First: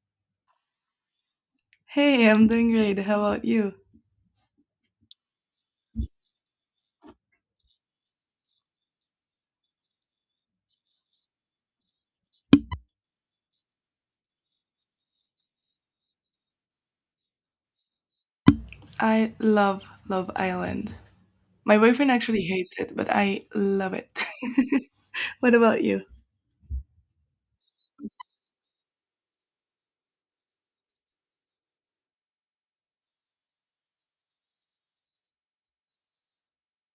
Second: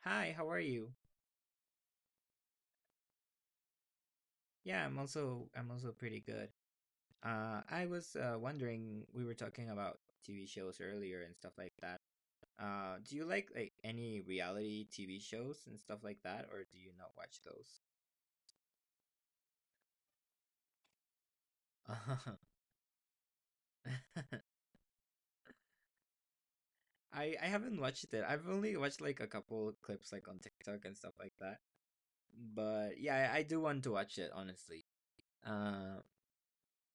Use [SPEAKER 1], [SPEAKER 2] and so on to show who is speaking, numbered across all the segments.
[SPEAKER 1] Hi, how are you?
[SPEAKER 2] Hey, I'm doing great. How about you?
[SPEAKER 1] Yeah, I'm also pretty good. I was wondering, we were talking about TV shows earlier and stuff like that. Do you like any reality TV shows and stuff like that, or do you not watch those?
[SPEAKER 2] I love Love Island. My boyfriend actually hates it, but I love it. What about you?
[SPEAKER 1] I haven't watched it. I've only watched like a couple clips like on TikTok and stuff like that. But yeah, I do want to watch it honestly. Uh,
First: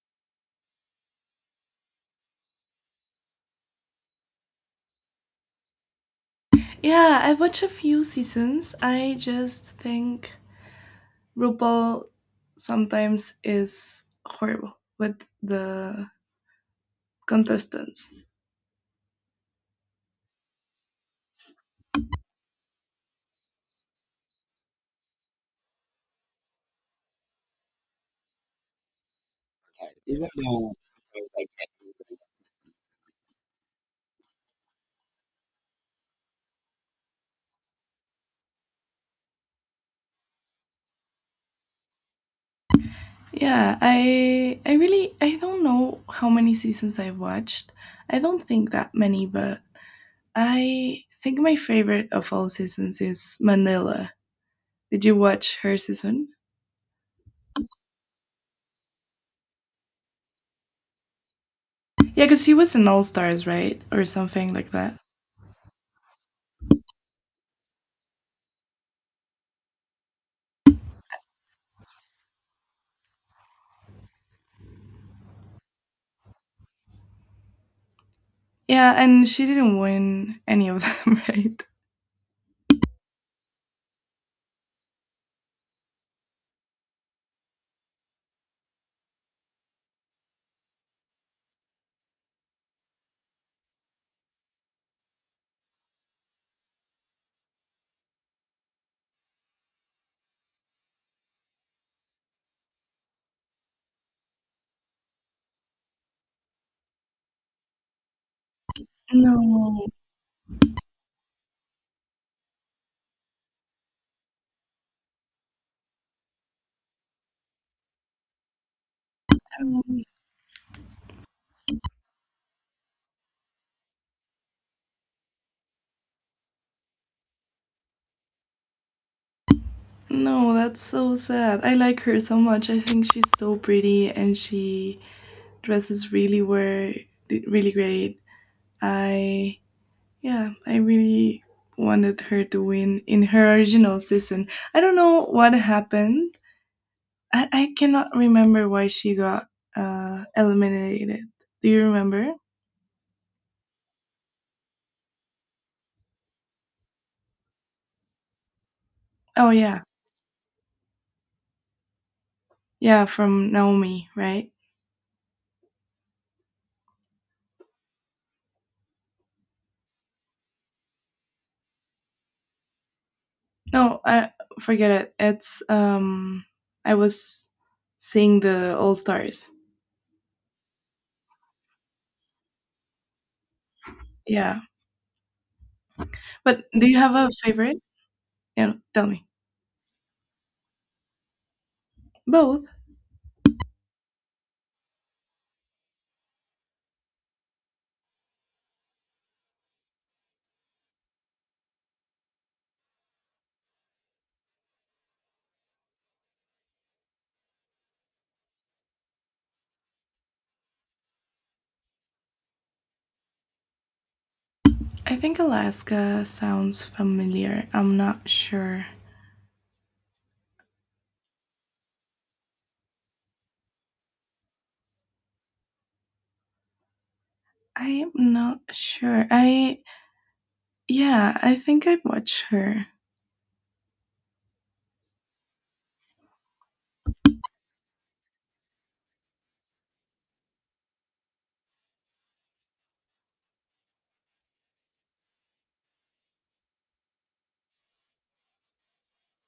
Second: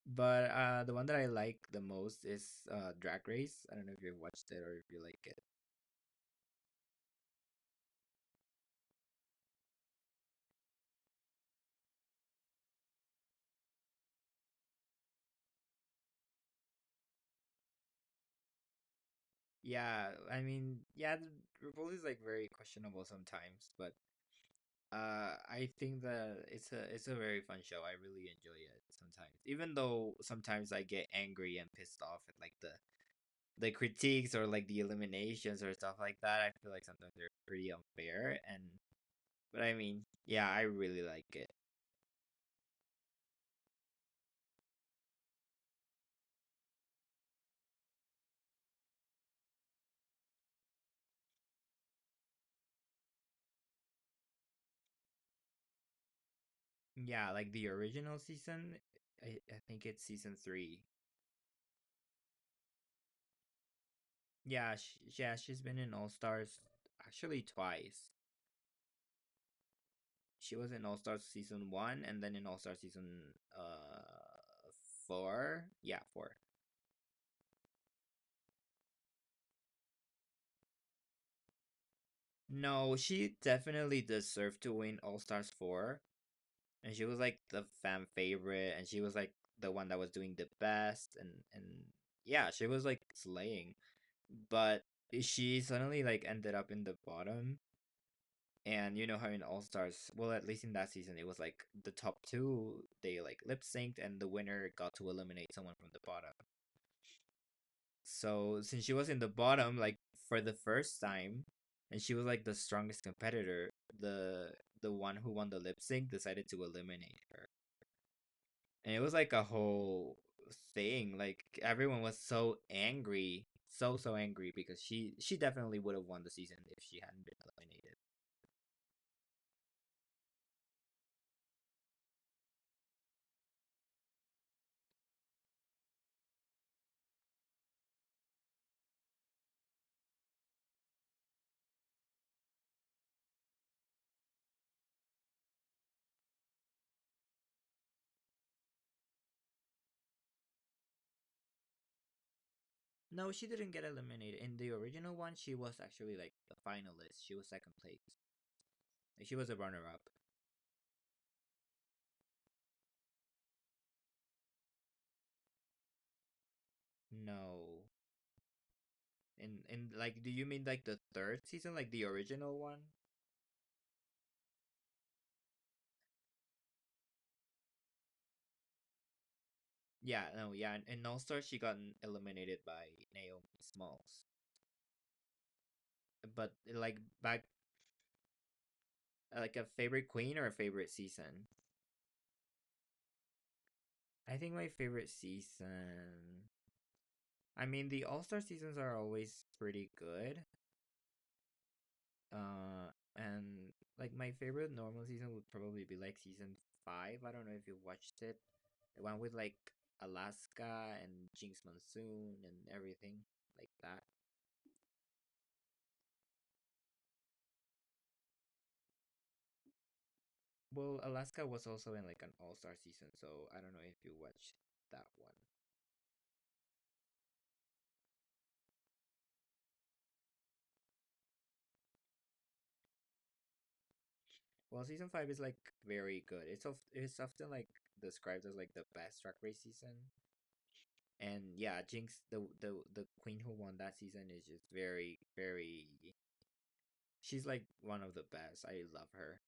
[SPEAKER 1] but the one that I like the most is Drag Race. I don't know if you've watched it or if you like it.
[SPEAKER 2] Yeah, I watch a few seasons. I just think RuPaul sometimes is horrible with the contestants.
[SPEAKER 1] Yeah, I mean, yeah, the Rivoli is like very questionable sometimes, but I think that it's a very fun show. I really enjoy it sometimes, even though
[SPEAKER 2] Even
[SPEAKER 1] sometimes
[SPEAKER 2] though
[SPEAKER 1] I get
[SPEAKER 2] sometimes I.
[SPEAKER 1] angry and pissed off at like the critiques or like the eliminations or stuff like that. I feel like sometimes they're pretty unfair, and but I mean, yeah, I really like it.
[SPEAKER 2] Yeah, I really, I don't know how many seasons I've watched. I don't think that many, but I think my favorite of all seasons is Manila. Did you watch her season?
[SPEAKER 1] Yeah, like the original season, I think it's season three.
[SPEAKER 2] Yeah, because she was in All Stars, right? Or something like
[SPEAKER 1] Yeah,
[SPEAKER 2] that.
[SPEAKER 1] she's been in All Stars actually twice. She was in All Stars season one and then in All Star season uh four. Yeah, four.
[SPEAKER 2] Yeah, and she didn't win any of them, right?
[SPEAKER 1] No, she definitely deserved to win All Stars four, and she was like the fan favorite, and she was like the one that was doing the best, and yeah, she was like slaying. But she suddenly like ended up in the bottom. And you know how in All Stars, well, at least in that season, it was like the top two, they like lip synced, and the winner got to eliminate someone from the bottom. So since she was in the bottom
[SPEAKER 2] No,
[SPEAKER 1] like for the first time, and she was like the strongest competitor, the the one who won the lip sync decided to eliminate her, and it was like a
[SPEAKER 2] um,
[SPEAKER 1] whole thing. Like everyone was so angry, so angry because she definitely would have won the season if she hadn't been eliminated.
[SPEAKER 2] no, that's so sad. I like her so much. I think she's so pretty and she dresses really well, really great. I, yeah, I really wanted her to win in her original season. I don't know what happened. I cannot remember why she got eliminated. Do you remember?
[SPEAKER 1] No, she didn't get eliminated. In the original one, she was actually like the finalist. She was second place. Like, she was
[SPEAKER 2] Oh
[SPEAKER 1] a
[SPEAKER 2] yeah,
[SPEAKER 1] runner up.
[SPEAKER 2] yeah, from Naomi, right?
[SPEAKER 1] No. And like, do you mean like the third season, like the original one?
[SPEAKER 2] No, I forget it. It's I was seeing the All Stars.
[SPEAKER 1] Yeah, no, yeah, and also she got eliminated by Naomi Smalls.
[SPEAKER 2] Yeah,
[SPEAKER 1] But
[SPEAKER 2] but do you
[SPEAKER 1] like
[SPEAKER 2] have a
[SPEAKER 1] back,
[SPEAKER 2] favorite? Yeah, tell me.
[SPEAKER 1] like a favorite queen or a favorite season?
[SPEAKER 2] Both.
[SPEAKER 1] I think my favorite season. I mean, the All Star seasons are always pretty good. Uh, and like my favorite normal season would probably be like season five. I don't know if you watched it, the one with like Alaska and Jinx Monsoon and everything like that.
[SPEAKER 2] I think Alaska sounds familiar. I'm not sure.
[SPEAKER 1] Well, Alaska was also in like an all-star season, so I don't know if you watched that one.
[SPEAKER 2] I am not sure. I Yeah, I think I watched her.
[SPEAKER 1] Well, season five is like very good. It's often like described as like the best Drag Race season. And yeah, Jinx, the queen who won that season is just very, very. She's like one of the best. I love her.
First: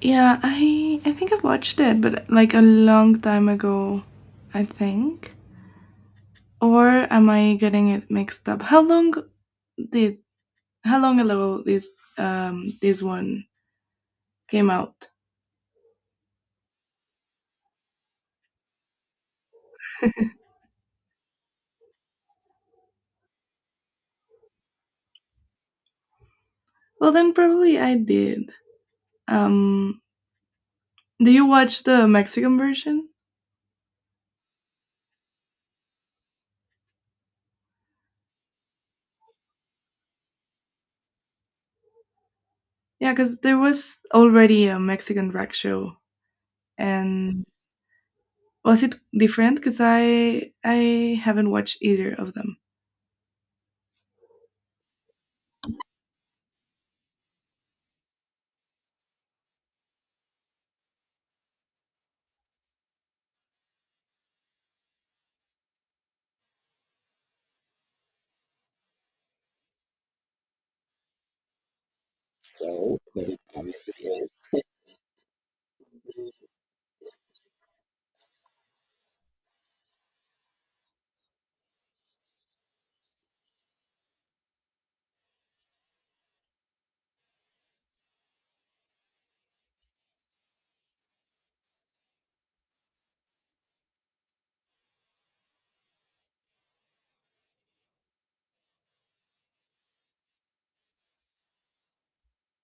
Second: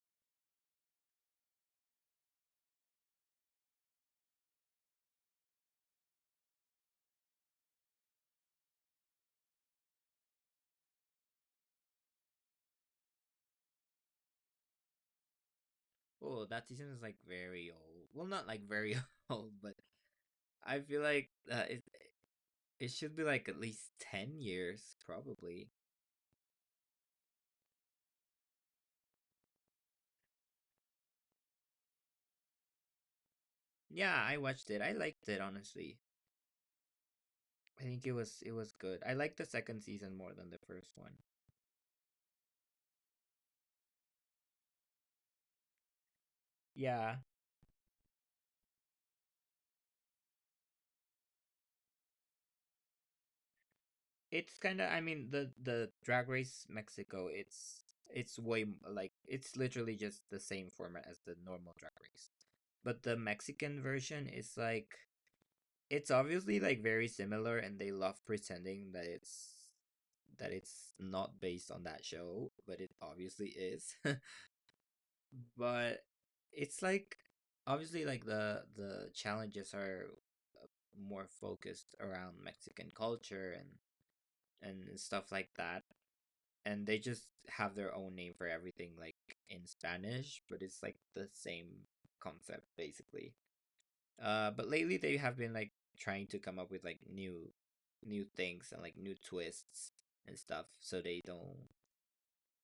[SPEAKER 2] Yeah, I think I've watched it, but like a long time ago, I think. Or am I getting it mixed up? Did how long ago this one came out?
[SPEAKER 1] Oh, that season is like very old. Well, not like very old, but I feel like it should be like at least 10 years probably.
[SPEAKER 2] Well, then probably I did. Um, do you watch the Mexican version?
[SPEAKER 1] Yeah, I watched it. I liked it honestly. I think it was good. I like the second season more than the first one.
[SPEAKER 2] Yeah, because there was already a Mexican drag show,
[SPEAKER 1] Yeah,
[SPEAKER 2] and was it different? Because I haven't watched either of them.
[SPEAKER 1] it's kind of. I mean, the Drag Race Mexico. It's way like it's literally just the same format as the normal Drag Race, but the Mexican version is like it's obviously like very similar, and they love pretending that it's not based on that show, but it obviously is. But it's like obviously like the challenges are uh, more focused around Mexican culture and stuff like that. And they just have their own name for everything like in Spanish, but it's like the same concept basically. But lately they have been like trying to come up with like new things and like new twists and stuff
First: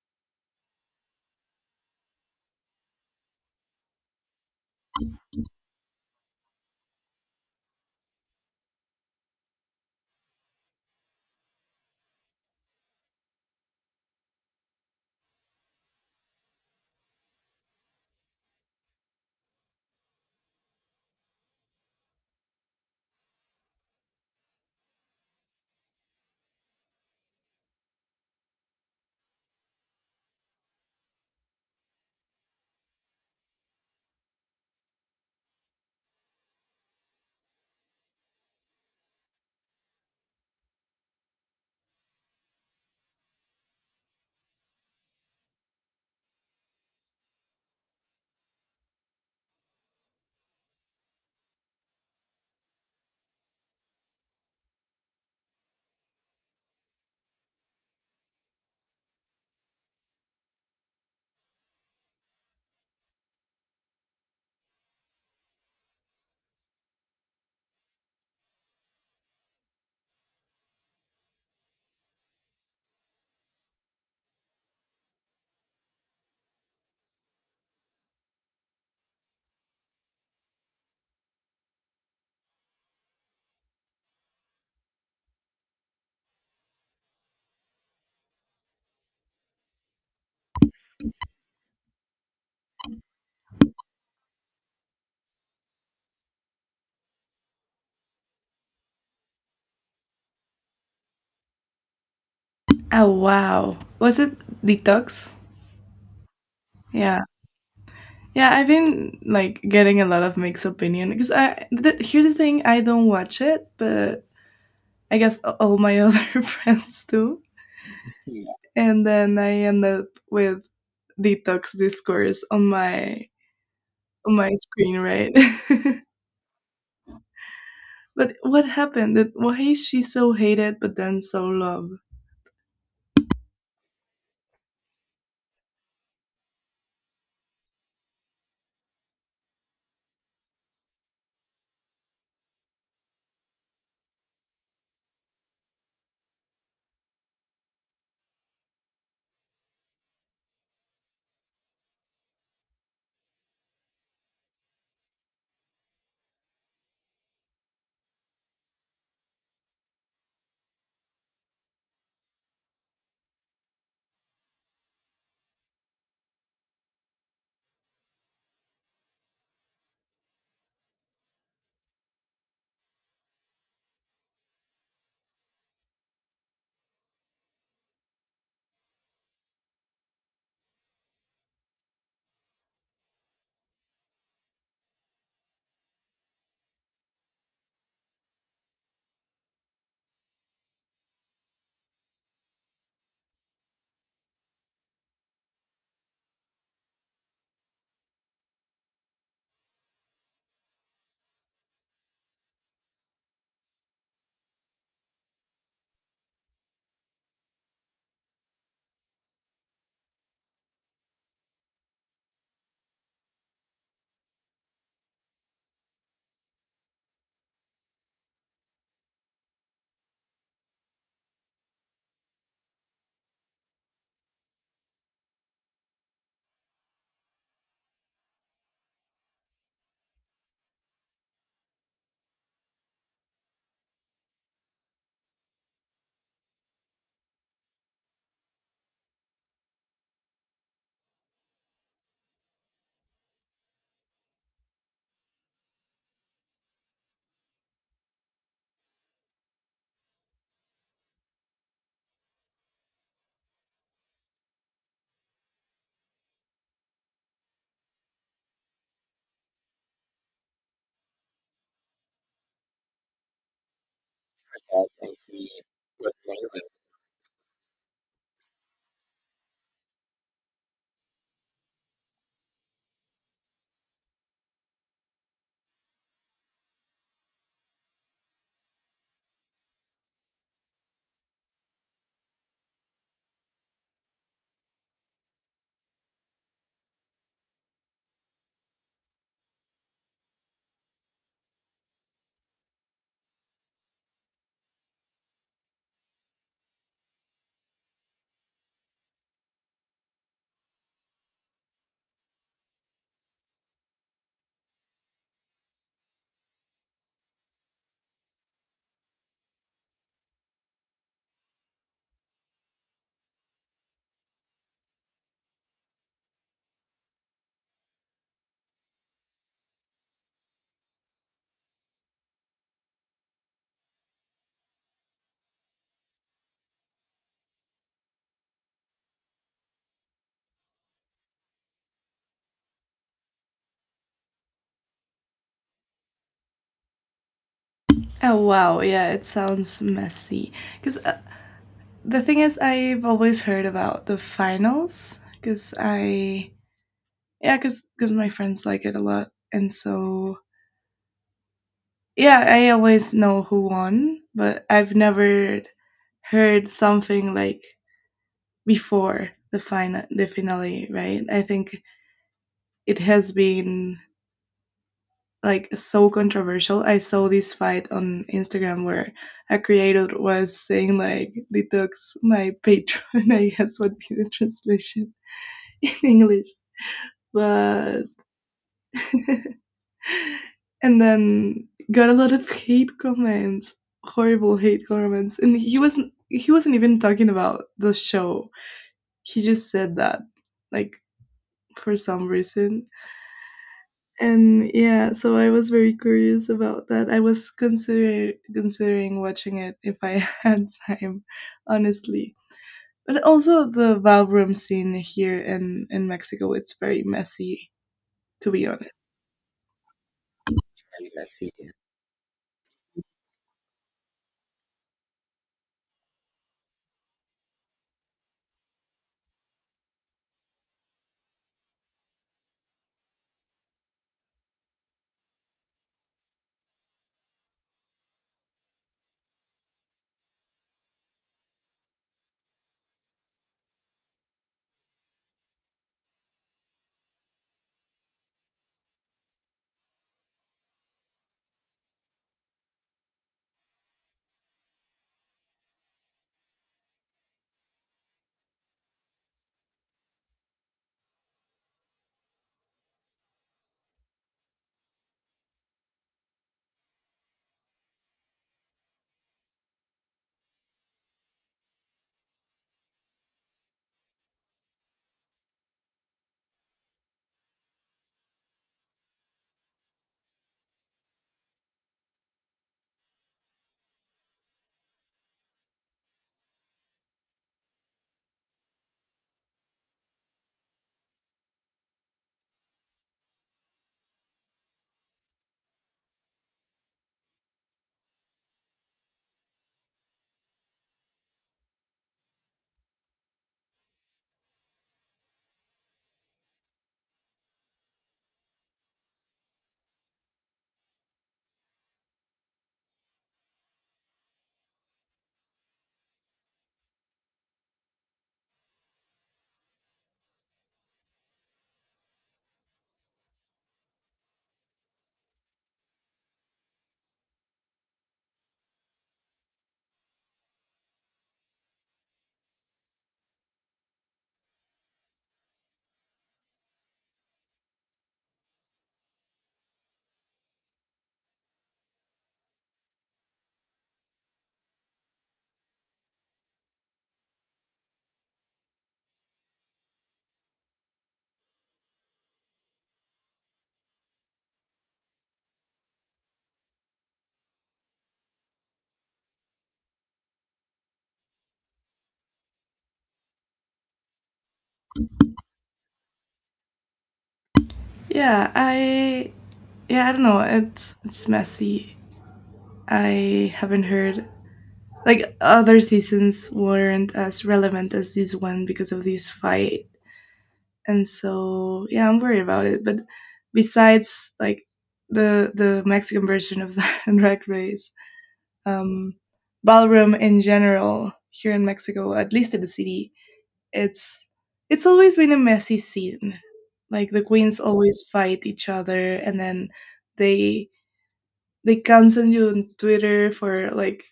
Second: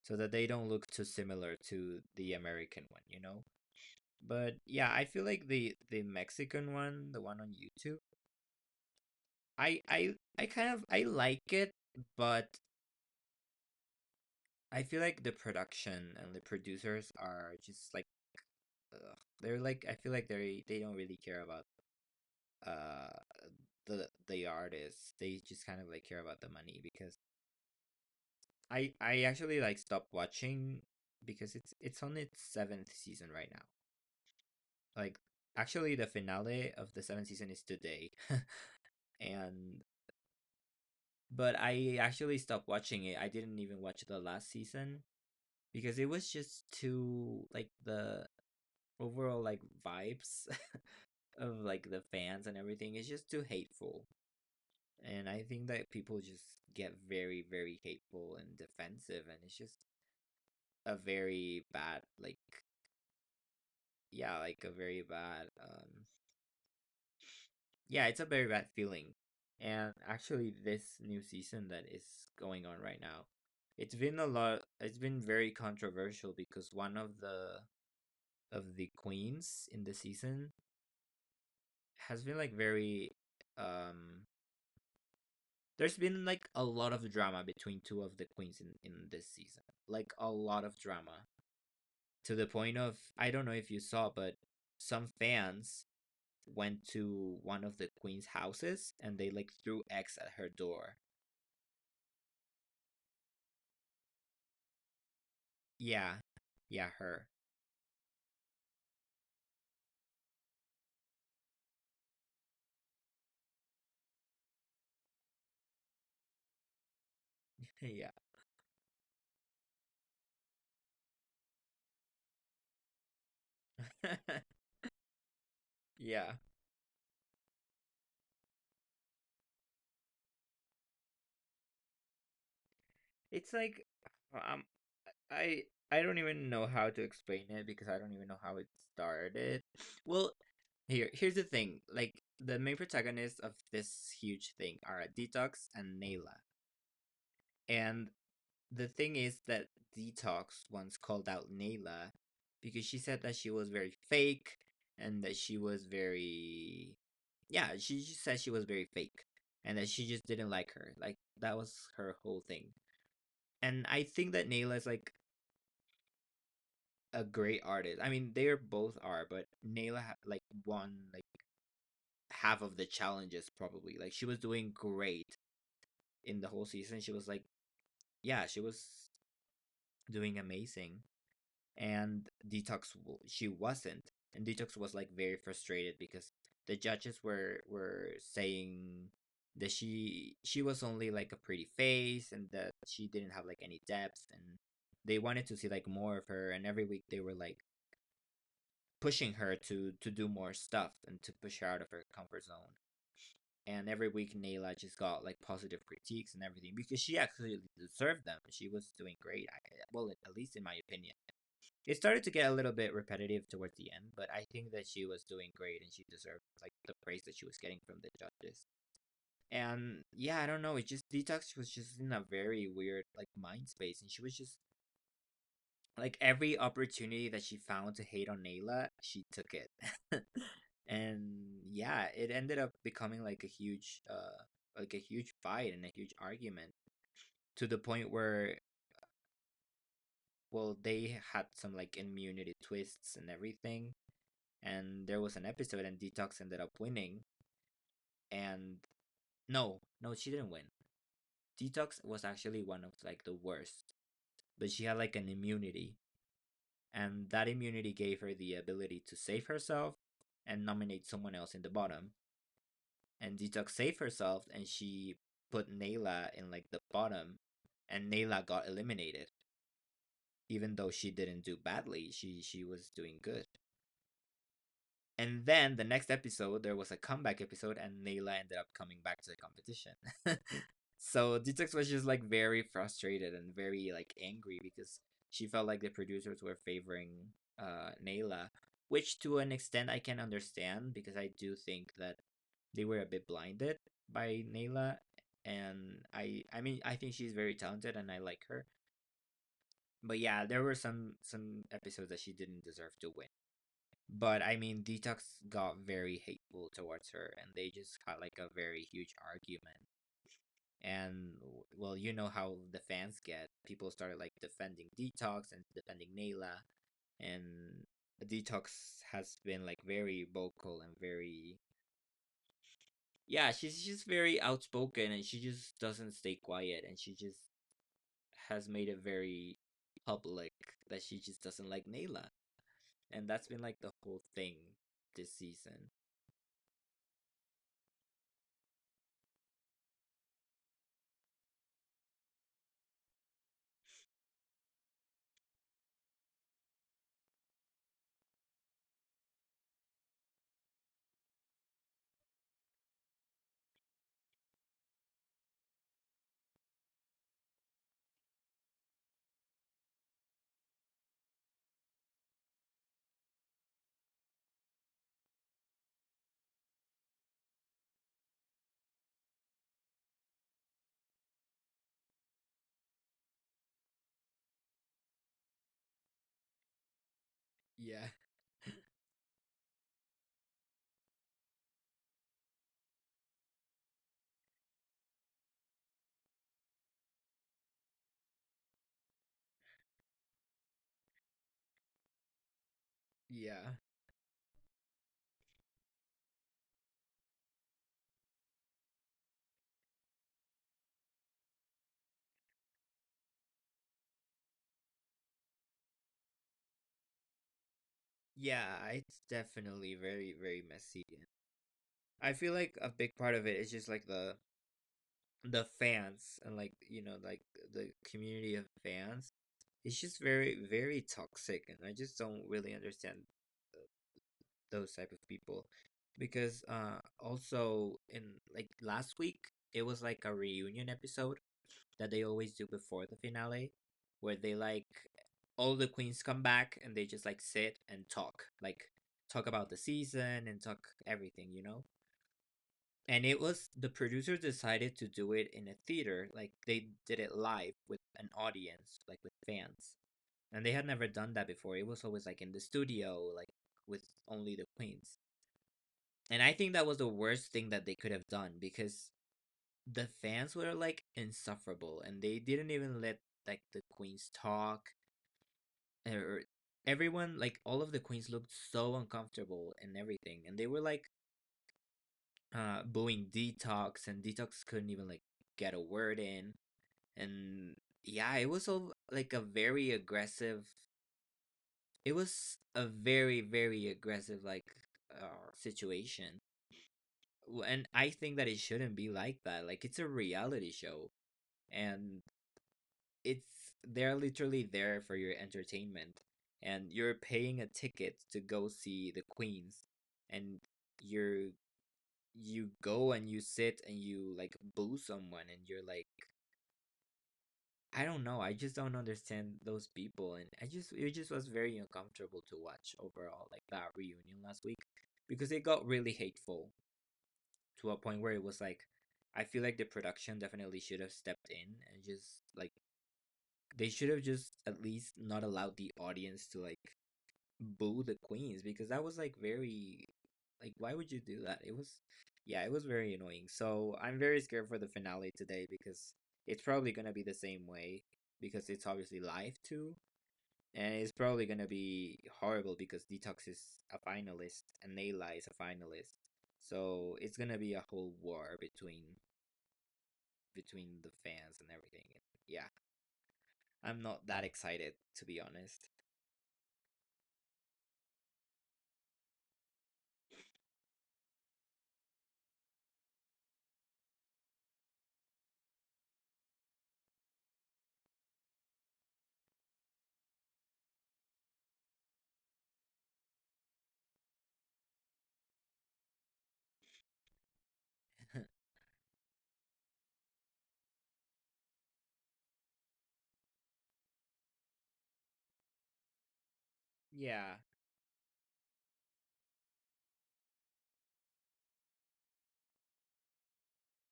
[SPEAKER 1] so that they don't look too similar to the American one, you know? But yeah, I feel like the Mexican one, the one on YouTube, I kind of I like it, but I feel like the production and the producers are just like ugh, they're like I feel like they don't really care about uh the artists. They just kind of like care about the money because I actually like stopped watching because it's on its seventh season right now. Like actually the finale of the seventh season is today. and but I actually stopped watching it. I didn't even watch the last season because it was just too like the overall like vibes of like the fans and everything is just too hateful. And I think that people just get very, very hateful and defensive, and it's just a very bad, like, yeah, like a very bad. Yeah, it's a very bad feeling. And actually, this new season that is going on right now, it's been a lot. It's been very controversial because one of the queens in the season has been like very. Um, there's been like a lot of drama between two of the queens in this season. Like a lot of drama to the point of I don't know if you saw, but some fans went to one of the queen's houses and they like threw eggs at her door.
[SPEAKER 2] Oh wow. Was it Detox?
[SPEAKER 1] Yeah. Yeah,
[SPEAKER 2] Yeah.
[SPEAKER 1] her.
[SPEAKER 2] Yeah, I've been like getting a lot of mixed opinion because here's the thing, I don't watch it, but I guess all my other friends do.
[SPEAKER 1] Yeah.
[SPEAKER 2] Yeah. And then I end up with Detox discourse on my screen, right?
[SPEAKER 1] Yeah.
[SPEAKER 2] But what happened? Why is she so hated but then so loved?
[SPEAKER 1] It's like um I I don't even know how to explain it because I don't even know how it started. Well, here's the thing. Like the main protagonists of this huge thing are Detox and Nayla. And the thing is that Detox once called out Nayla because she said that she was very fake and that she was very yeah, she just said she was very fake and that she just didn't like her. Like that was her whole thing. And I think that Nayla is like a great artist. I mean, they are both are, but Nayla like won like half of the challenges probably. Like she was doing great in the whole season. She was like, yeah, she was doing amazing. And Detox she wasn't, and Detox was like very frustrated because the judges were saying that she was only like a pretty face and that she didn't have like any depth, and they wanted to see like more of her, and every week they were like pushing her to do more stuff and to push her out of her comfort zone, and every week Nayla just got like positive critiques and everything because she actually deserved them, she was doing great. Well, at least in my opinion, it started to get a little bit repetitive towards the end, but I think that she was doing great and she deserved like the praise that she was getting from the judges. And yeah, I don't know. It just Detox was just in a very weird like mind space, and she was just like every opportunity that she found to hate on Nayla, she took it. And yeah, it ended up becoming like a huge fight and a huge argument, to the point where well, they had some like immunity twists and everything, and there was an episode and Detox ended up winning, and no, no, she didn't win. Detox was actually one of like the worst, but she had like an immunity, and that immunity gave her the ability to save herself and nominate someone else in the bottom. And Detox saved herself and she put Nayla in like the bottom, and Nayla got eliminated. Even though she didn't do badly, she was doing good. And then the next episode, there was a comeback episode, and Nayla ended up coming back to the competition. So Detox was just like very frustrated and very like angry because she felt like the producers were favoring Nayla, which to an extent I can understand because I do think that they were a bit blinded by Nayla, and I mean I think she's very talented and I like her. But yeah, there were some episodes that she didn't deserve to win. But I mean, Detox got very hateful towards her, and they just had like a very huge argument. And well, you know how the fans get. People started like defending Detox and defending Nayla, and Detox has been like very vocal and very yeah, she's just very outspoken and she just doesn't stay quiet and she just has made it very public that she just doesn't like Nayla. And that's been like the whole thing this season.
[SPEAKER 2] Oh wow, yeah, it sounds messy. Because The thing is, I've always heard about the finals because yeah, because my friends like it a lot. And so, yeah, I always know who won, but I've never heard something like before the final, the finale, right? I think it has been like so controversial. I saw this fight on Instagram where a creator was saying like Detox my patron. I guess would be the translation in English. But
[SPEAKER 1] Yeah.
[SPEAKER 2] and then got a lot of hate comments, horrible hate comments, and he wasn't even talking about the show. He just said that, like, for some reason.
[SPEAKER 1] Yeah.
[SPEAKER 2] And yeah, so I was very curious about that. I was considering watching it if I had time, honestly. But also the ballroom scene here in Mexico, it's very messy, to be
[SPEAKER 1] Yeah,
[SPEAKER 2] honest.
[SPEAKER 1] it's definitely very, very messy.
[SPEAKER 2] Very messy.
[SPEAKER 1] I feel like a big part of it is just like the fans and like the community of fans. It's just very, very toxic, and I just don't really understand those type of people because also in like last week it was like a reunion episode that they always do before the finale, where they like all the queens come back and they just like sit and talk, like talk about the season and talk everything. And it was the producers decided to do it in a theater, like they did it live with an audience, like with fans. And they had never done that before. It was always like in the studio, like with only the queens. And I think that was the worst thing that they could have done because the fans were like insufferable and they didn't even let like the queens talk or everyone like all of the queens looked so uncomfortable and everything and they were like booing Detox, and Detox couldn't even like get a word in, and yeah, it was all like a very aggressive, it was a very, very aggressive, like, situation. And I think that it shouldn't be like that. Like, it's a reality show, and it's they're literally there for your entertainment, and you're paying a ticket to go see the queens. And you're, you go and you sit and you like boo someone, and you're like, I don't know, I just don't understand those people, and I just it just was very uncomfortable to watch overall, like that reunion last week, because it got really hateful to a point where it was like, I feel like the production definitely should have stepped in, and just like, they should have just at least not allowed the audience to like boo the queens because that was like very, like why would you do that? It was, yeah, it was very annoying. So I'm very scared for the finale today because it's probably gonna be the same way because it's obviously live too. And it's probably gonna be horrible because Detox is a finalist and Nayla is a finalist. So it's gonna be a whole war between between the fans and everything. Yeah, I'm not that excited to be honest.
[SPEAKER 2] Yeah, I yeah, I don't know. It's messy. I haven't heard like other seasons weren't as relevant as this one because of this fight, and so yeah, I'm worried about it. But besides like the Mexican version of the Drag Race, um, ballroom in general here in Mexico, at least in the city, it's it's always been a messy scene. Like the
[SPEAKER 1] Yeah.
[SPEAKER 2] queens always fight each other, and then they they cancel you on Twitter for, like,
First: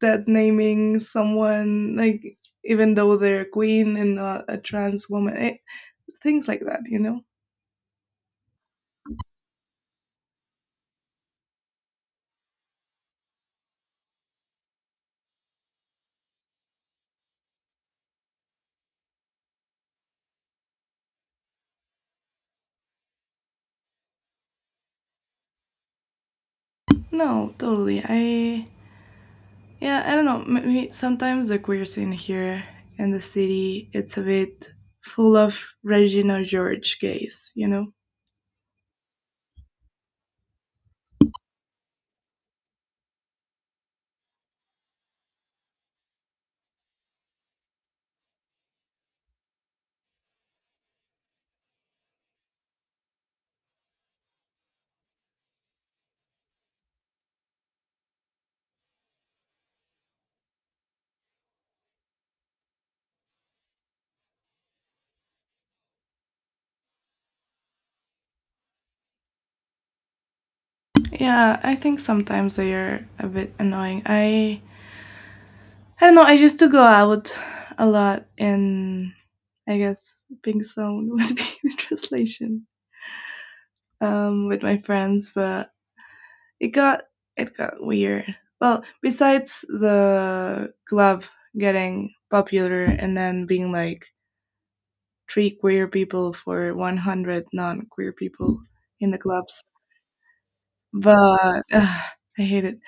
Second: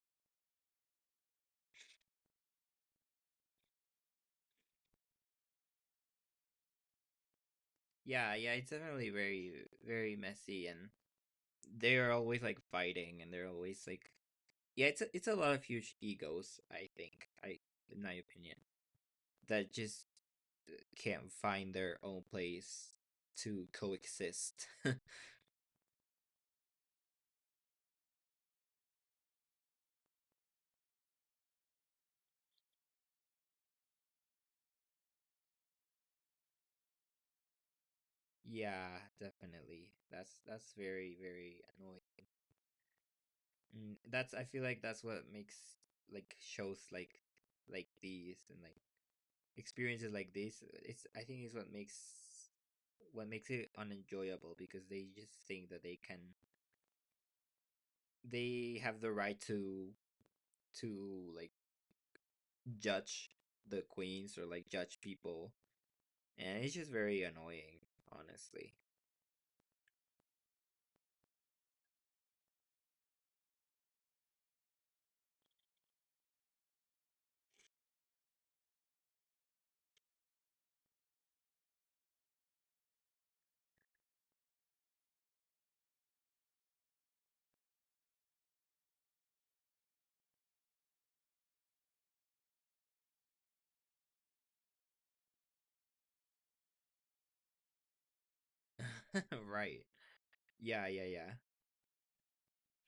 [SPEAKER 2] that naming someone, like, even though they're a queen and not a trans woman, eh, things like that, you know.
[SPEAKER 1] Yeah, yeah, it's definitely very, very messy, and they are always like fighting and they're always like, yeah, it's a lot of huge egos, I think. I in my opinion that just can't find their own place to coexist.
[SPEAKER 2] No, totally. I Yeah, I don't know. Maybe sometimes the queer scene here in the city, it's a bit full of Regina George gays, you know.
[SPEAKER 1] Yeah, definitely. That's very, very annoying. Mm, that's I feel like that's what makes like shows like these and like experiences like this, it's I think is what makes it unenjoyable because they just think that they can they have the right to like judge the queens or like judge people, and it's just very annoying honestly.
[SPEAKER 2] Yeah, I think sometimes they are a bit annoying. I don't know. I used to go out a lot in, I guess, Pink Zone would be the translation, with my friends, but it got it got weird. Well, besides the club getting popular and then being like three queer people for 100 non-queer people in the clubs,
[SPEAKER 1] Right, yeah, yeah,
[SPEAKER 2] but
[SPEAKER 1] yeah.
[SPEAKER 2] uh, I hate it.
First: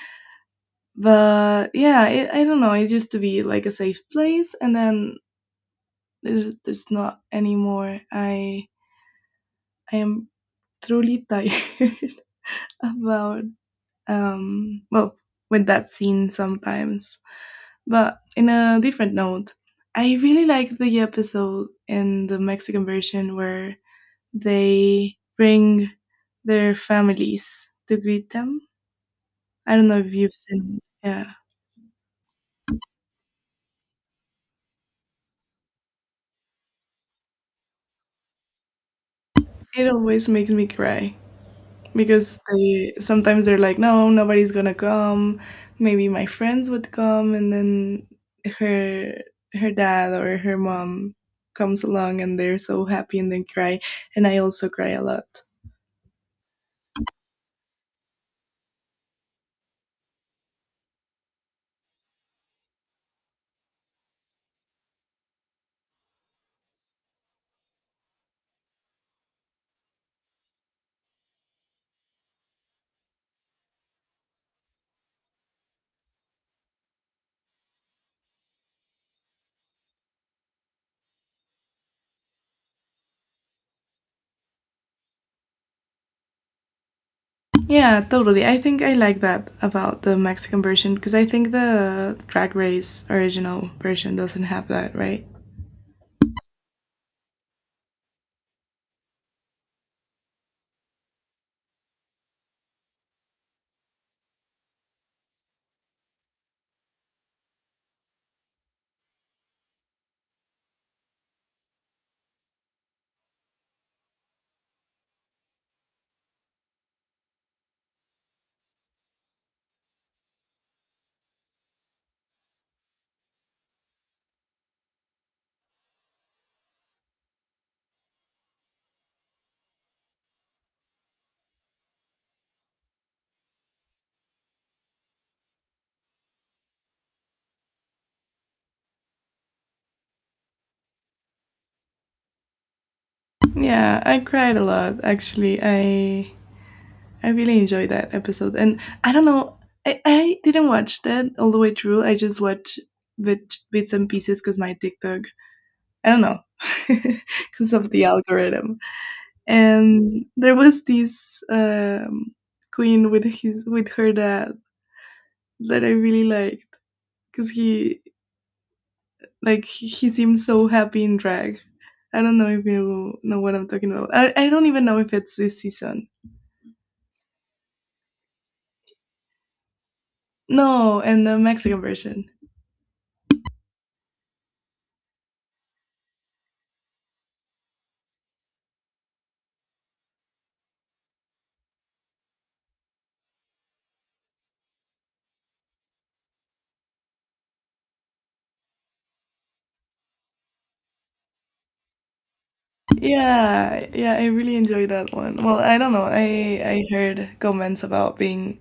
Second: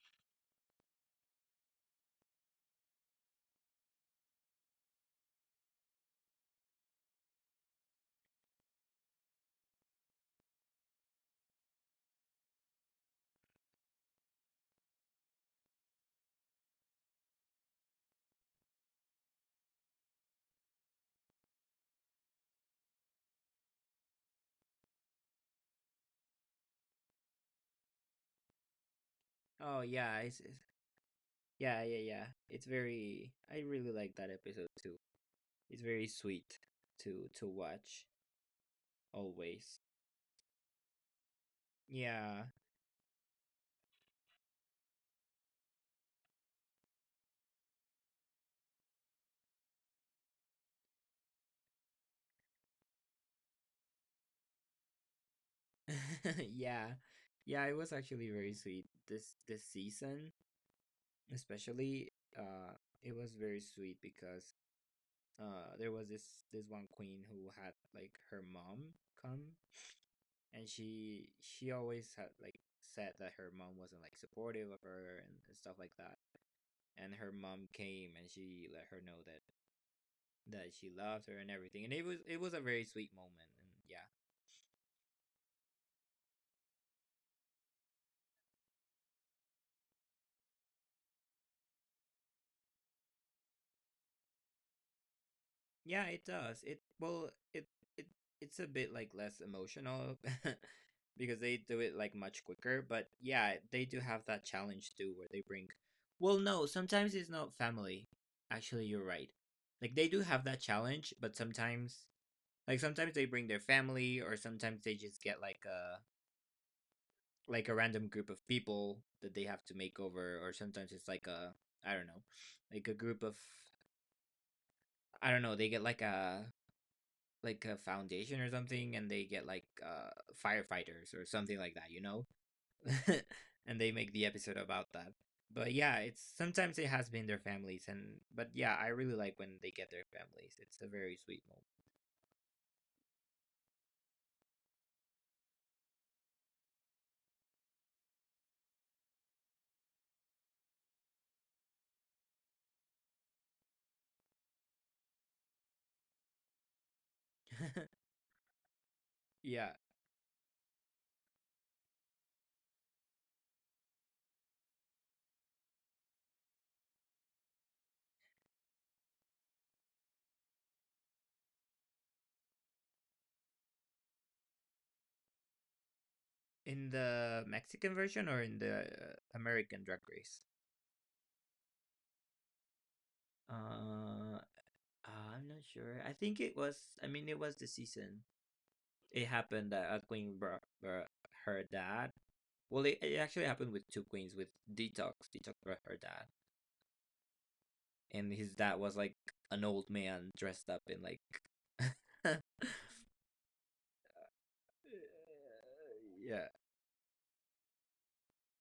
[SPEAKER 2] But yeah, I don't know. It used to be like a safe place, and then there's not anymore. I am truly tired about well, with that scene sometimes. But in a different note, I really like the episode in the Mexican version where they bring their families to greet them. I
[SPEAKER 1] Oh
[SPEAKER 2] don't know if
[SPEAKER 1] yeah,
[SPEAKER 2] you've
[SPEAKER 1] it's
[SPEAKER 2] seen it. Yeah.
[SPEAKER 1] yeah, yeah, yeah, it's very, I really like that episode too. It's very sweet to watch always.
[SPEAKER 2] It always makes me cry. Because
[SPEAKER 1] Yeah.
[SPEAKER 2] they sometimes they're like, no, nobody's gonna come, maybe my friends would come, and then her her dad or her mom comes along, and they're so happy and then cry, and I also cry a lot.
[SPEAKER 1] Yeah. Yeah, it was actually very sweet. This season especially, uh, it was very sweet because there was this this one queen who had like her mom come, and she always had like said that her mom wasn't like supportive of her and stuff like that. And her mom came and she let her know that that she loved her and everything. And it was a very sweet moment. And yeah,
[SPEAKER 2] Yeah, totally. I think I like that about the Mexican version because I think the Drag Race original version doesn't have that, right?
[SPEAKER 1] yeah, it does. It well, it it's a bit like less emotional because they do it like much quicker. But yeah, they do have that challenge too, where they bring. Well, no, sometimes it's not family. Actually, you're right. Like they do have that challenge, but sometimes, like sometimes they bring their family, or sometimes they just get like a random group of people that they have to make over, or sometimes it's like a, I don't know, like a group of, I don't know. They get like a foundation or something and they get like firefighters or something like that. And they make the episode about that. But yeah, it's sometimes it has been their families, and but yeah, I really like when they get their families. It's a very sweet
[SPEAKER 2] Yeah, I cried a lot, actually. I really enjoyed that episode, and I don't know. I didn't watch that all the way through. I just watched bits and pieces because my TikTok. I don't know because
[SPEAKER 1] moment.
[SPEAKER 2] of the algorithm.
[SPEAKER 1] Yeah,
[SPEAKER 2] And there was this queen with her dad that I really liked because he, like, he seems so happy in drag. I don't know if you know what I'm talking about. I don't even know if it's this season.
[SPEAKER 1] in the Mexican version or in the American Drag Race?
[SPEAKER 2] No, and the Mexican version.
[SPEAKER 1] uh I'm not sure. I think it was, I mean it was the season it happened that queen brought her dad. Well, it actually happened with two queens, with Detox. Detox brought her dad, and his dad was like an old man dressed up in like.
[SPEAKER 2] Yeah, yeah, I really enjoyed that one. Well, I don't know.
[SPEAKER 1] Yeah,
[SPEAKER 2] I heard comments about being,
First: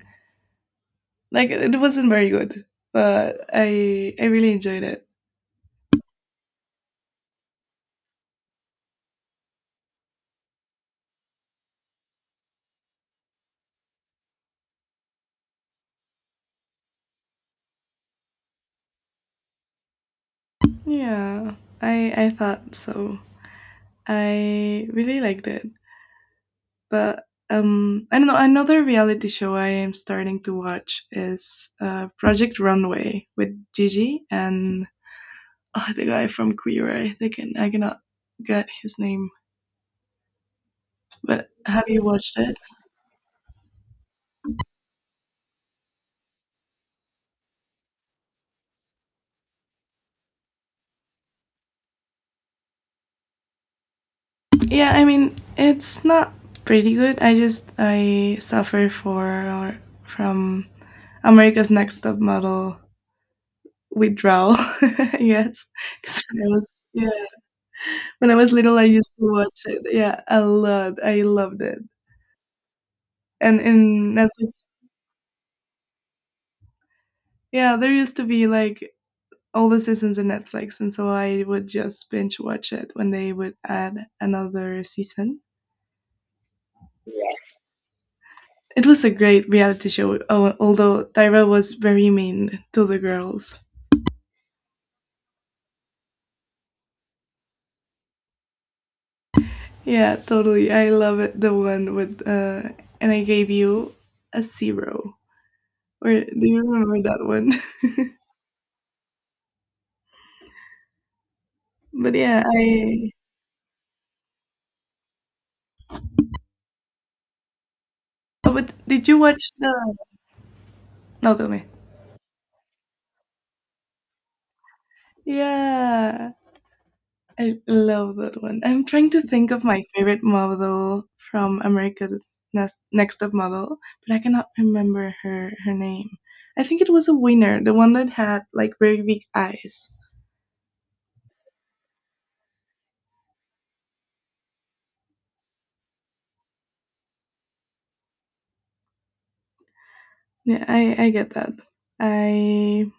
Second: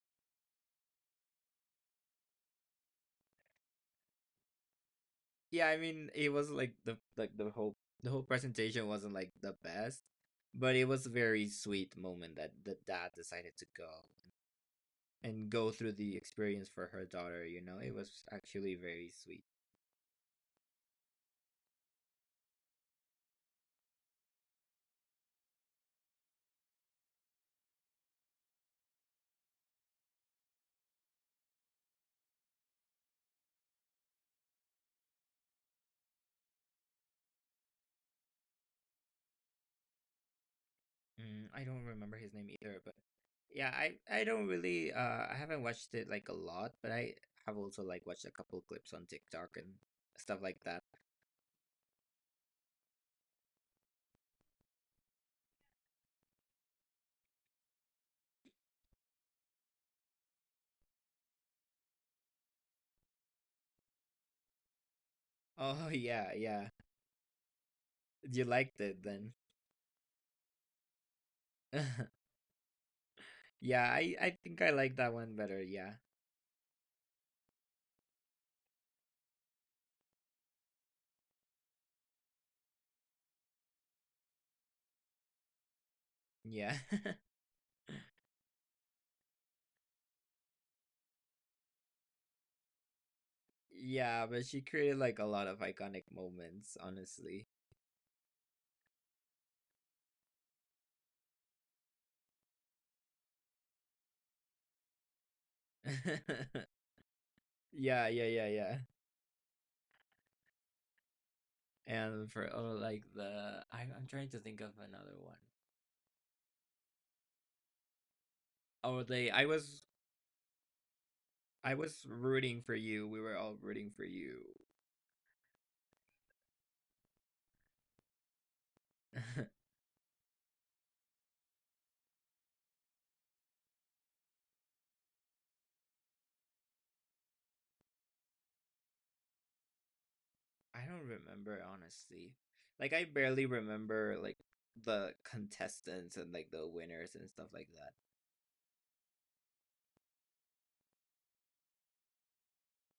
[SPEAKER 2] like, it wasn't very good, but I really enjoyed it.
[SPEAKER 1] yeah. I mean, it was like the whole presentation wasn't like the best, but it was a very sweet moment that the dad decided to go and go through the experience for her daughter. You know, it was actually very sweet.
[SPEAKER 2] Yeah, I thought so. I really liked it. But I don't know, another reality show I am starting to watch is Project Runway with Gigi and, oh, the guy from Queer Eye. I think I cannot get his name. But
[SPEAKER 1] Mm, I don't
[SPEAKER 2] have you
[SPEAKER 1] remember his
[SPEAKER 2] watched
[SPEAKER 1] name
[SPEAKER 2] it?
[SPEAKER 1] either, but yeah, I don't really I haven't watched it like a lot, but I have also like watched a couple clips on TikTok and stuff like that.
[SPEAKER 2] Yeah, I mean, it's not pretty good. I just I suffer for from America's Next Top Model withdrawal. Yes,
[SPEAKER 1] Oh
[SPEAKER 2] because
[SPEAKER 1] yeah,
[SPEAKER 2] when I
[SPEAKER 1] yeah.
[SPEAKER 2] was yeah when I
[SPEAKER 1] You
[SPEAKER 2] was little,
[SPEAKER 1] liked
[SPEAKER 2] I
[SPEAKER 1] it
[SPEAKER 2] used to
[SPEAKER 1] then.
[SPEAKER 2] watch it. Yeah, a lot. I loved it. And
[SPEAKER 1] Yeah,
[SPEAKER 2] in
[SPEAKER 1] I think
[SPEAKER 2] Netflix,
[SPEAKER 1] I like that one better. Yeah.
[SPEAKER 2] yeah, there used to be like all the seasons in Netflix, and so I would just binge watch it when they would add another season.
[SPEAKER 1] Yeah.
[SPEAKER 2] It was a great reality show, although Tyra was very mean to the girls.
[SPEAKER 1] Yeah, but she created like a lot of iconic moments, honestly.
[SPEAKER 2] Yeah, totally. I love it. The one with and I gave you a zero. Or do you remember that one?
[SPEAKER 1] Yeah, yeah, yeah, yeah.
[SPEAKER 2] But
[SPEAKER 1] And
[SPEAKER 2] yeah,
[SPEAKER 1] for oh like
[SPEAKER 2] I.
[SPEAKER 1] the I'm trying to think of another one.
[SPEAKER 2] Oh, but
[SPEAKER 1] Oh,
[SPEAKER 2] did you
[SPEAKER 1] they
[SPEAKER 2] watch the? No, tell me.
[SPEAKER 1] I was rooting for you. We were all rooting for you.
[SPEAKER 2] Yeah, I love that one. I'm trying
[SPEAKER 1] I
[SPEAKER 2] to think of my favorite model from America's Next Top Model, but I cannot remember her name. I think it was a winner, the one that had like very big eyes.
[SPEAKER 1] don't remember honestly. Like I barely remember like the contestants and like the winners and stuff like
[SPEAKER 2] Yeah, I get that. I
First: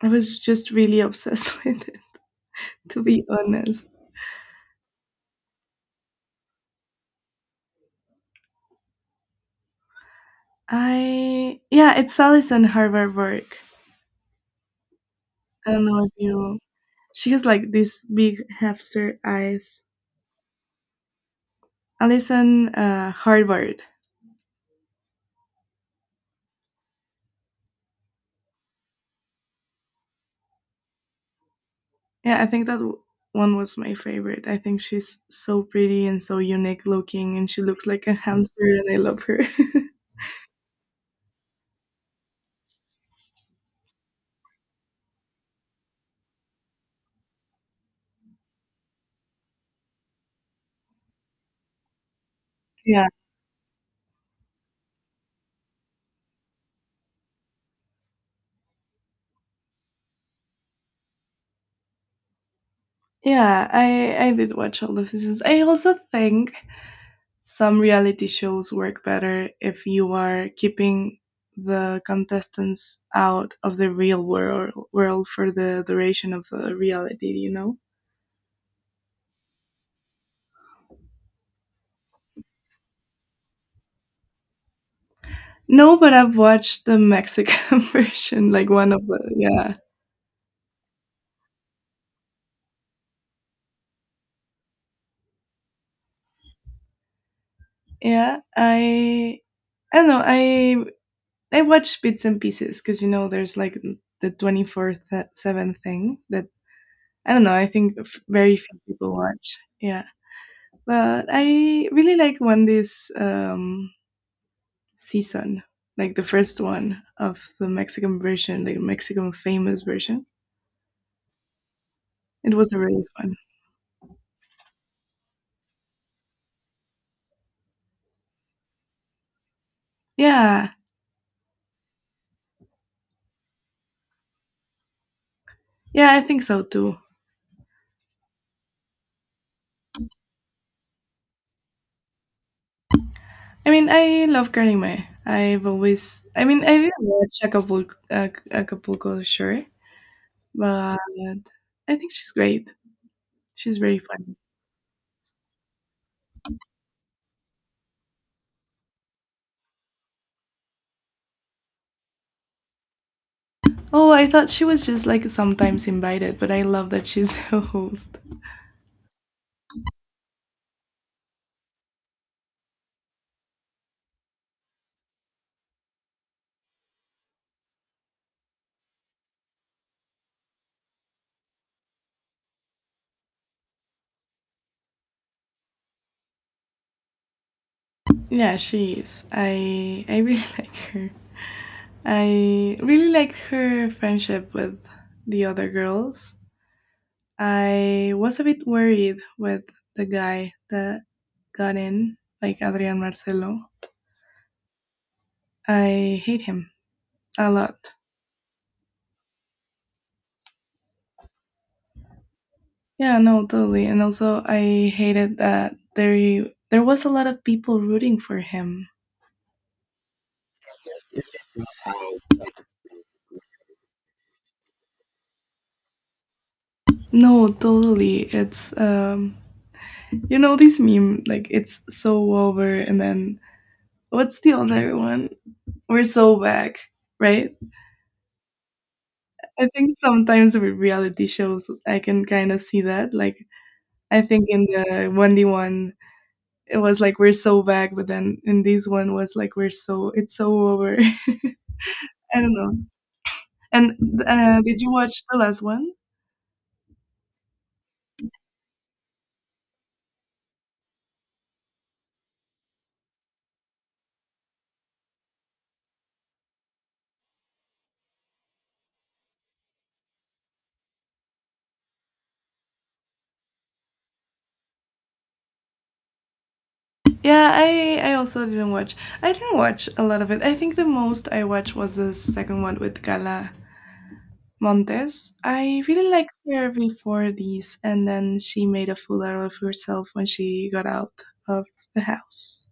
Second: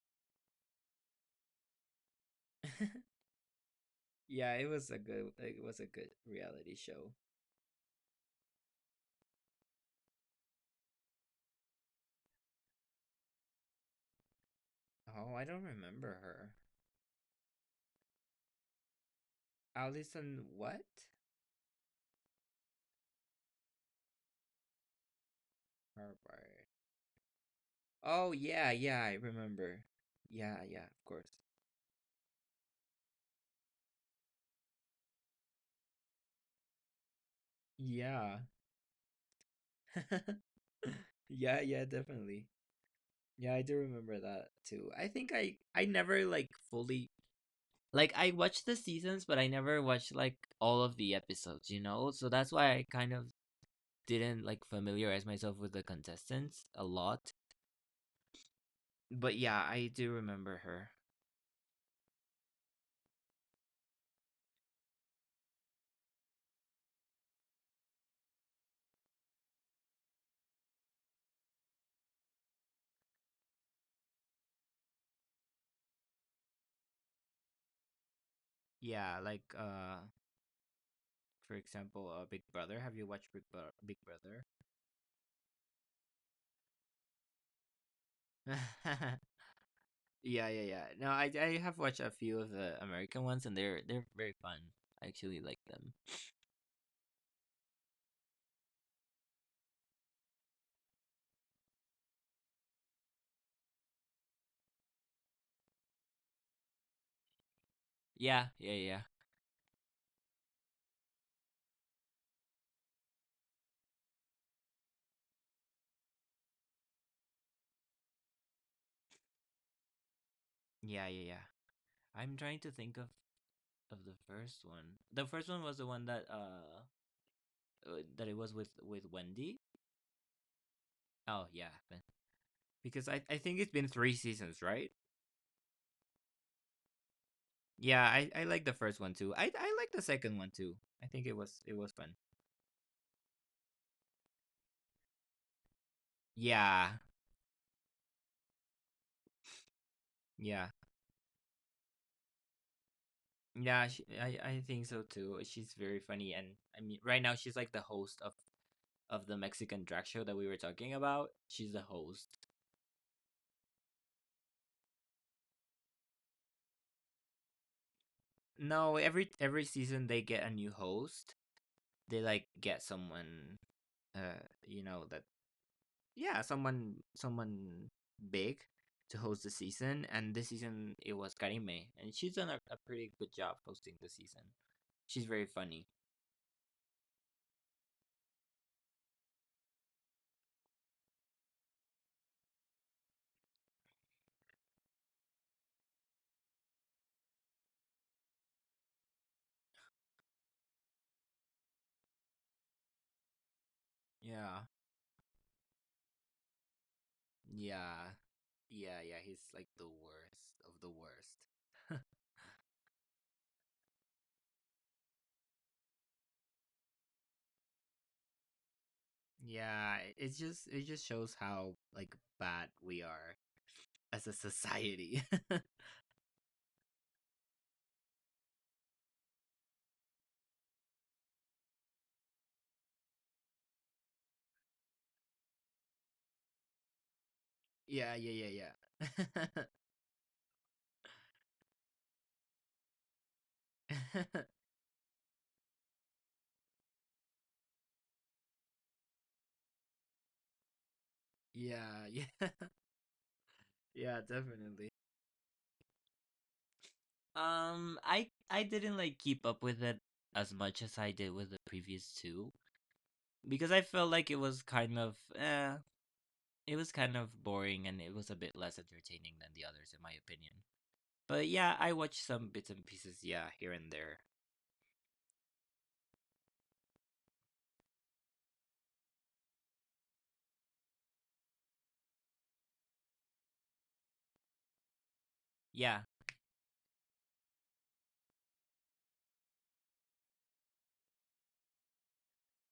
[SPEAKER 2] I was just really obsessed with it,
[SPEAKER 1] that.
[SPEAKER 2] to be honest.
[SPEAKER 1] Yeah, it was a good it was a good reality show.
[SPEAKER 2] I Yeah, it's Alison Harvard work.
[SPEAKER 1] Oh, I don't
[SPEAKER 2] I don't know if
[SPEAKER 1] remember her.
[SPEAKER 2] you. She has like these big hamster eyes.
[SPEAKER 1] Allison what?
[SPEAKER 2] Alison Harvard.
[SPEAKER 1] Harvard. Oh yeah, yeah, I remember. Yeah, yeah, of course.
[SPEAKER 2] Yeah, I think that one was my favorite. I think she's so pretty and so unique looking, and she looks like a
[SPEAKER 1] Yeah.
[SPEAKER 2] hamster, and I love her.
[SPEAKER 1] Yeah, yeah, definitely. Yeah, I do remember that too. I think I never like fully like I watched the seasons, but I never watched like all of the episodes, you know? So that's why I
[SPEAKER 2] Yeah,
[SPEAKER 1] kind of didn't like familiarize myself with the contestants a lot. But yeah, I do remember her.
[SPEAKER 2] yeah. I did watch all the seasons. I also think some reality shows work better if you are keeping the contestants out of the real world for the duration of the reality, you know?
[SPEAKER 1] Yeah, like for example, Big Brother. Have you watched Big Brother?
[SPEAKER 2] No, but I've watched the Mexican version, like one of the, yeah.
[SPEAKER 1] Yeah, yeah, yeah. No, I have watched a few of the American ones and they're very fun. I actually like them.
[SPEAKER 2] Yeah, I don't know, I watch bits and pieces because you know there's like the 24/7 thing that I don't know, I think
[SPEAKER 1] Yeah,
[SPEAKER 2] very
[SPEAKER 1] yeah,
[SPEAKER 2] few
[SPEAKER 1] yeah.
[SPEAKER 2] people watch. Yeah. But I really like when these season, like the first one of the Mexican version, the Mexican famous version.
[SPEAKER 1] Yeah, yeah, yeah. I'm
[SPEAKER 2] It
[SPEAKER 1] trying to
[SPEAKER 2] was
[SPEAKER 1] think
[SPEAKER 2] really fun.
[SPEAKER 1] of the first one. The first one was the one that that it was with Wendy.
[SPEAKER 2] Yeah,
[SPEAKER 1] Oh yeah, then- because I think it's been three seasons, right?
[SPEAKER 2] yeah, I think so too.
[SPEAKER 1] Yeah, I like the first one too. I like the second one too. I think it was fun.
[SPEAKER 2] I mean, I love Karime. I've always, I mean, I didn't
[SPEAKER 1] Yeah,
[SPEAKER 2] watch Acapulco, Acapulco sure,
[SPEAKER 1] yeah,
[SPEAKER 2] but I think she's great. She's
[SPEAKER 1] yeah.
[SPEAKER 2] very
[SPEAKER 1] She,
[SPEAKER 2] funny.
[SPEAKER 1] I think so too. She's very funny, and I mean, right now she's like the host of the Mexican drag show that we were talking about. She's the host.
[SPEAKER 2] Oh, I thought she was just like sometimes invited, but I love that she's a host.
[SPEAKER 1] No, every season they get a new host, they like get someone you know that, yeah, someone someone big to host the season, and this season it was Karime, and she's done a pretty good job hosting the season. She's very funny.
[SPEAKER 2] Yeah, she is. I really like her. I really liked her friendship with the other girls. I was a bit worried with the guy that got in, like Adrian Marcelo.
[SPEAKER 1] Yeah.
[SPEAKER 2] I hate him a lot.
[SPEAKER 1] Yeah. Yeah, yeah, he's like the worst of the worst.
[SPEAKER 2] Yeah, no, totally. And also, I hated that there was a lot of people rooting for him.
[SPEAKER 1] Yeah, it- it's just it just shows how like bad we are as a society.
[SPEAKER 2] No, totally. It's you know this meme like it's so over, and then what's the other one? We're so back, right?
[SPEAKER 1] Yeah, yeah, yeah,
[SPEAKER 2] I think sometimes with reality shows, I can kind of see that. Like, I
[SPEAKER 1] yeah.
[SPEAKER 2] think in the 1D1, it was like, we're so back, but then in this one was like, we're so, it's so over.
[SPEAKER 1] Yeah,
[SPEAKER 2] I
[SPEAKER 1] yeah.
[SPEAKER 2] don't know.
[SPEAKER 1] Yeah,
[SPEAKER 2] And did you
[SPEAKER 1] definitely.
[SPEAKER 2] watch the last one?
[SPEAKER 1] I didn't like keep up with it as much as I did with the previous two because I felt like it was kind of it was kind of boring and it was a bit less entertaining than the others in my opinion. But yeah, I watched some bits and pieces, yeah, here and there.
[SPEAKER 2] Yeah, I also didn't watch. I didn't watch a lot of it. I think the most I watched was the second one with Gala Montes. I
[SPEAKER 1] Yeah,
[SPEAKER 2] really liked her before these, and then she made a fool out of herself when she got out of the house.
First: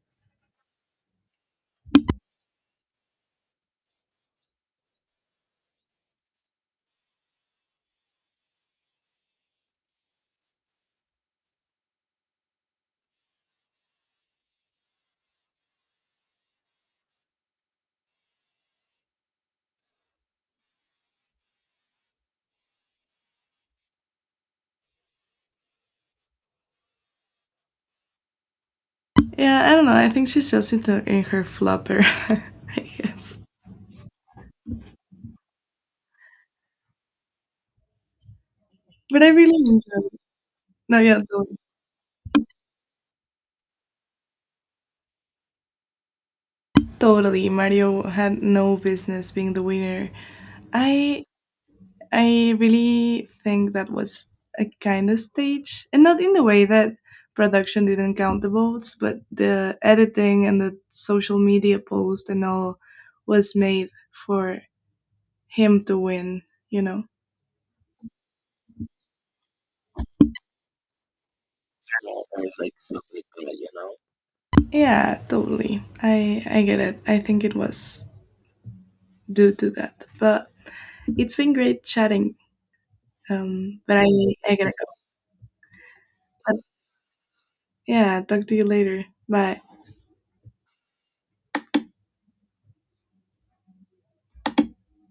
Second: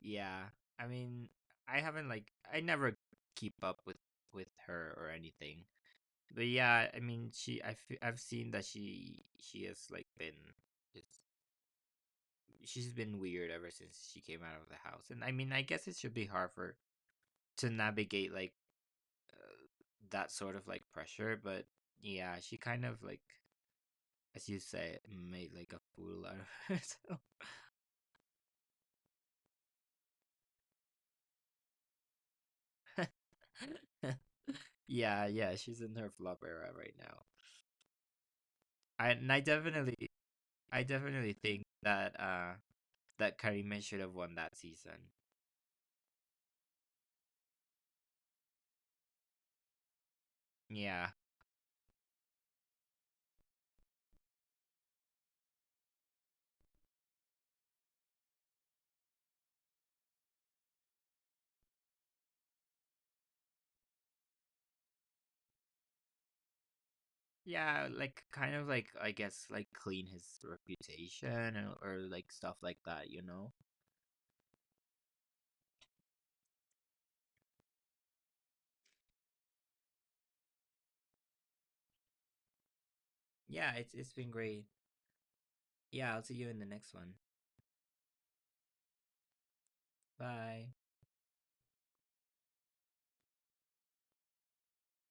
[SPEAKER 1] yeah. I mean, I haven't like I never keep up with her or anything. But yeah, I mean, she I've seen that she has like been just she's been weird ever since she came out of the house. And I mean, I guess it should be hard for to navigate like that sort of like pressure, but yeah, she kind of like as you say, made like a fool out of herself.
[SPEAKER 2] Yeah, I don't know. I think she's just into in her flopper, I guess.
[SPEAKER 1] Yeah, yeah, she's in her flop era right now. I
[SPEAKER 2] But I
[SPEAKER 1] and
[SPEAKER 2] really enjoyed it.
[SPEAKER 1] I
[SPEAKER 2] No, yeah,
[SPEAKER 1] definitely think that that Karima should have won that season.
[SPEAKER 2] totally. Mario had no business being the winner.
[SPEAKER 1] Yeah.
[SPEAKER 2] I I really think that was a kind of stage, and not in the way that production didn't count the votes, but the editing and the social media post and all was made for him to win. You know?
[SPEAKER 1] Yeah, like kind of like I guess like clean his reputation or like stuff like that, you know.
[SPEAKER 2] Yeah, totally. I get it. I think it was due to that. But it's been great chatting,
[SPEAKER 1] Yeah,
[SPEAKER 2] but I,
[SPEAKER 1] it's been
[SPEAKER 2] I
[SPEAKER 1] great.
[SPEAKER 2] gotta go.
[SPEAKER 1] Yeah, I'll see you
[SPEAKER 2] But
[SPEAKER 1] in the next one.
[SPEAKER 2] yeah, talk to you later. Bye.
[SPEAKER 1] Bye.